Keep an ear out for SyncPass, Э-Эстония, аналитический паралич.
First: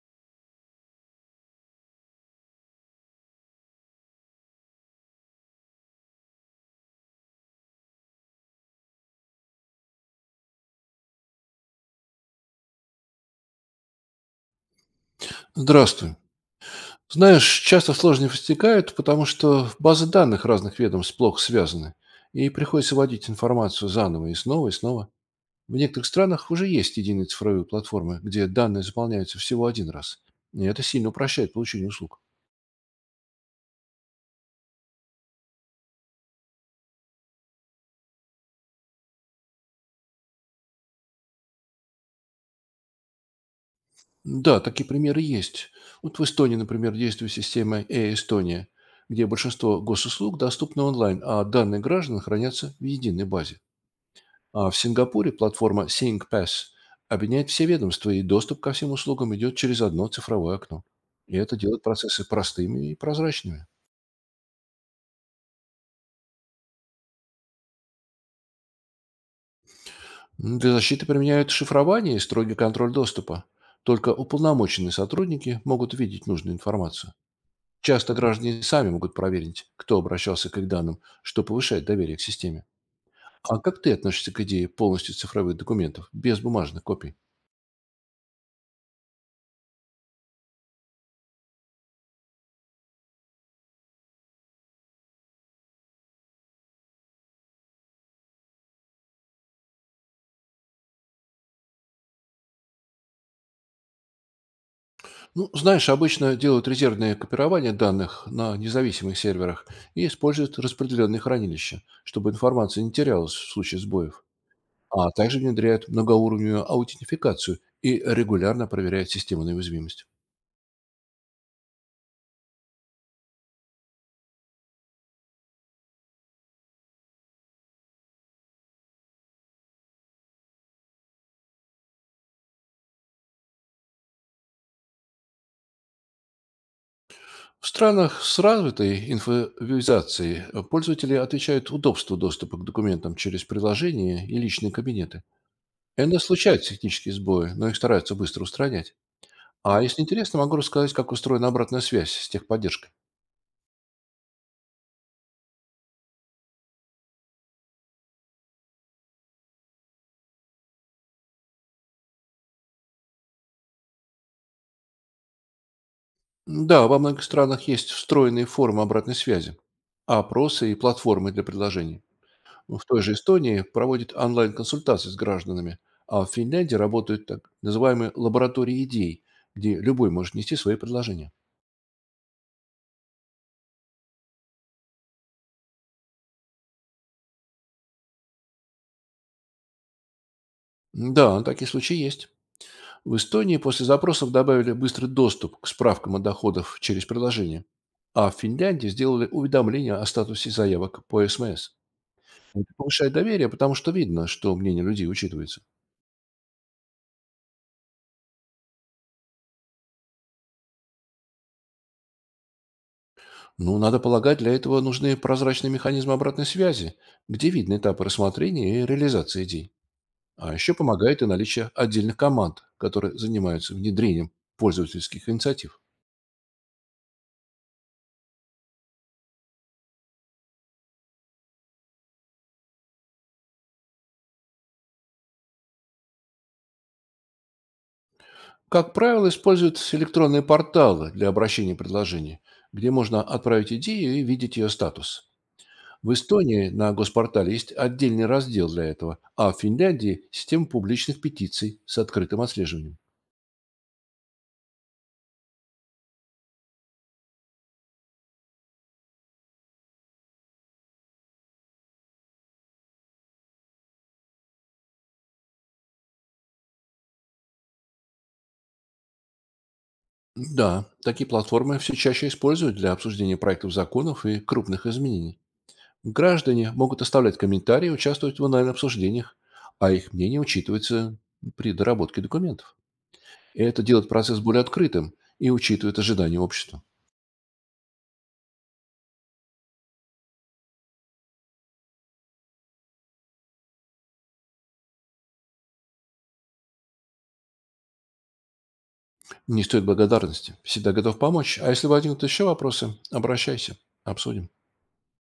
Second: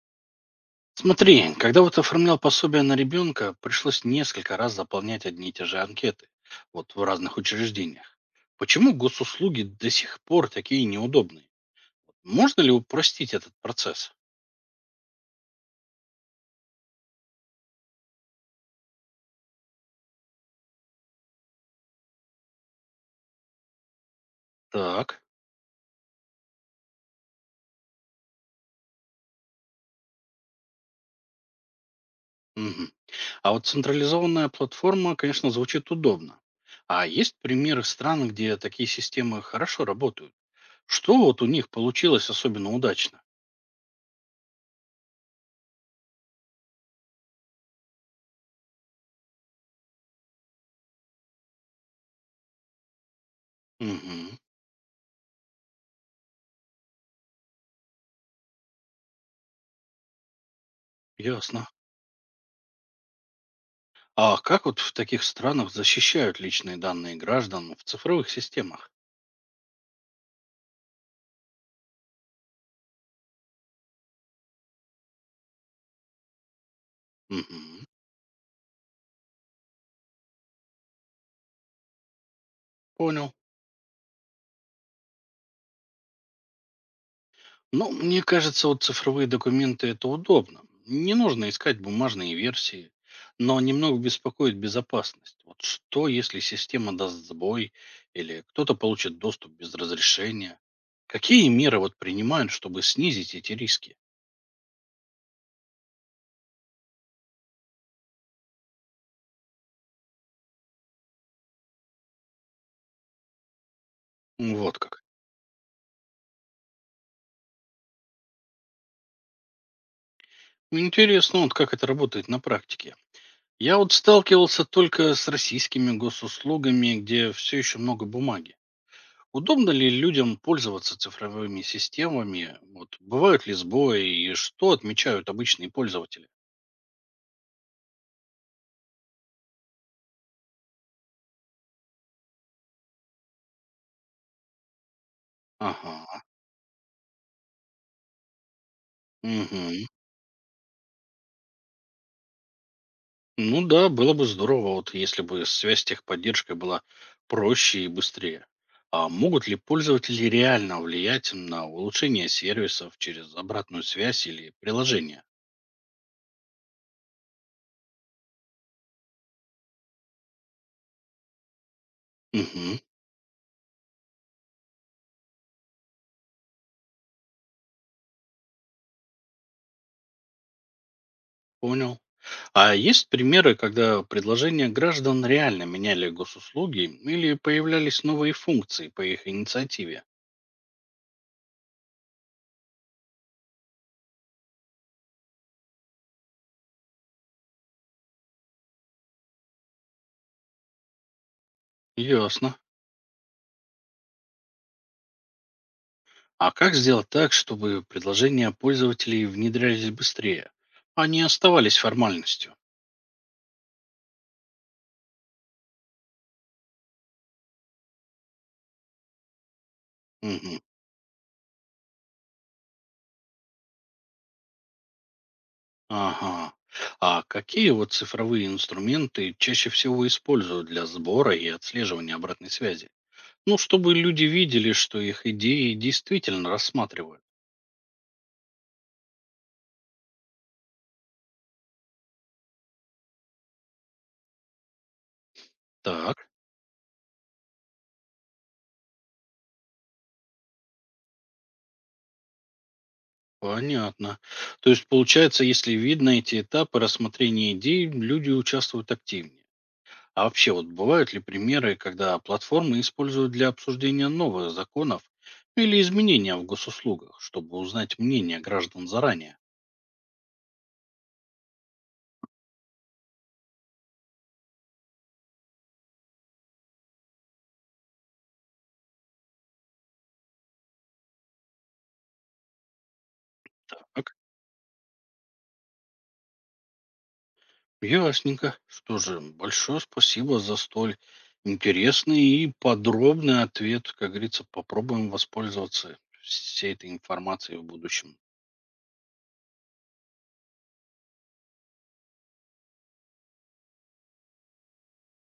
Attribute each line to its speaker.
Speaker 1: Смотри, когда вот оформлял пособие на ребенка, пришлось несколько раз заполнять одни и те же анкеты, вот в разных учреждениях. Почему госуслуги до сих пор такие неудобные? Можно ли упростить этот процесс?
Speaker 2: Здравствуй. Знаешь, часто сложности возникают, потому что базы данных разных ведомств плохо связаны, и приходится вводить информацию заново и снова и снова.
Speaker 1: Так.
Speaker 2: В некоторых странах уже есть единые цифровые платформы, где данные заполняются всего один раз. И это сильно упрощает получение услуг.
Speaker 1: Мгм. А вот централизованная платформа, конечно, звучит удобно. А есть примеры стран, где такие системы хорошо работают? Что вот у них получилось особенно удачно?
Speaker 2: Да, такие примеры есть. Вот в Эстонии, например, действует система «Э-Эстония», где большинство госуслуг доступны онлайн, а данные граждан хранятся в единой базе.
Speaker 1: Угу.
Speaker 2: А в Сингапуре платформа SyncPass объединяет все ведомства, и доступ ко всем услугам идет через одно цифровое окно. И это
Speaker 1: Ясно.
Speaker 2: делает процессы простыми и прозрачными.
Speaker 1: А как вот в таких странах защищают личные данные граждан в цифровых системах?
Speaker 2: Для защиты применяют шифрование и строгий контроль доступа. Только уполномоченные сотрудники могут видеть нужную информацию.
Speaker 1: Мгм.
Speaker 2: Часто граждане сами могут проверить, кто обращался к их данным, что повышает доверие к системе.
Speaker 1: Понял.
Speaker 2: А как ты относишься к идее полностью цифровых документов, без бумажных копий?
Speaker 1: Ну, мне кажется, вот цифровые документы это удобно. Не нужно искать бумажные версии. Но немного беспокоит безопасность. Вот что, если система даст сбой или кто-то получит доступ без разрешения? Какие меры вот принимают, чтобы снизить эти риски?
Speaker 2: Ну, знаешь, обычно делают резервное копирование данных на независимых серверах и используют распределенные хранилища, чтобы информация не терялась в случае сбоев.
Speaker 1: Вот как.
Speaker 2: А также внедряют многоуровневую аутентификацию и регулярно проверяют систему на уязвимость.
Speaker 1: Интересно, вот как это работает на практике. Я вот сталкивался только с российскими госуслугами, где все еще много бумаги. Удобно ли людям пользоваться цифровыми системами? Вот, бывают ли сбои и что отмечают обычные пользователи?
Speaker 2: В странах с развитой инфовизацией пользователи отвечают удобству доступа к документам через приложения и личные кабинеты.
Speaker 1: Ага.
Speaker 2: Иногда случаются технические сбои, но их стараются быстро устранять. А
Speaker 1: Мгм.
Speaker 2: если интересно, могу рассказать, как устроена обратная связь с техподдержкой.
Speaker 1: Ну да, было бы здорово, вот если бы связь с техподдержкой была проще и быстрее. А могут ли пользователи реально влиять на улучшение сервисов через обратную связь или приложение?
Speaker 2: Да, во многих странах есть встроенные формы обратной связи, опросы и платформы для предложений.
Speaker 1: Угу.
Speaker 2: В той же Эстонии проводят онлайн-консультации с гражданами, а в Финляндии работают так называемые лаборатории идей, где любой может нести свои предложения.
Speaker 1: Понял. А есть примеры, когда предложения граждан реально меняли госуслуги или появлялись новые функции по их инициативе?
Speaker 2: Да, такие случаи есть. В Эстонии после запросов добавили быстрый доступ к справкам о доходах через приложение, а в Финляндии сделали уведомления о статусе заявок по СМС.
Speaker 1: Ясно.
Speaker 2: Это повышает доверие, потому что видно, что мнение людей учитывается.
Speaker 1: А как сделать так, чтобы предложения пользователей внедрялись быстрее, а не оставались формальностью?
Speaker 2: Ну, надо полагать, для этого нужны прозрачные механизмы обратной связи, где видны этапы рассмотрения и реализации идей. А
Speaker 1: Мгм.
Speaker 2: еще помогает и наличие отдельных команд, которые занимаются внедрением пользовательских инициатив.
Speaker 1: Ага. А какие вот цифровые инструменты чаще всего используют для сбора и отслеживания обратной связи? Ну, чтобы люди видели, что их идеи действительно рассматривают.
Speaker 2: Как правило, используют электронные порталы для обращения предложений, где можно отправить идею и видеть ее статус. В
Speaker 1: Так.
Speaker 2: Эстонии на госпортале есть отдельный раздел для этого, а в Финляндии– система публичных петиций с открытым отслеживанием.
Speaker 1: Понятно. То есть, получается, если видно эти этапы рассмотрения идей, люди участвуют активнее. А вообще, вот бывают ли примеры, когда платформы используют для обсуждения новых законов или изменения в госуслугах, чтобы узнать мнение граждан заранее?
Speaker 2: Да, такие платформы все чаще используют для обсуждения проектов законов и крупных изменений. Граждане могут оставлять комментарии и участвовать в онлайн-обсуждениях, а их мнение учитывается при доработке документов. И это делает
Speaker 1: Так,
Speaker 2: процесс более открытым и учитывает ожидания общества.
Speaker 1: ясненько. Что же, большое спасибо за столь интересный и подробный ответ. Как говорится, попробуем воспользоваться всей этой информацией в будущем.
Speaker 2: Не стоит благодарности. Всегда готов помочь. А если возникнут еще вопросы, обращайся. Обсудим.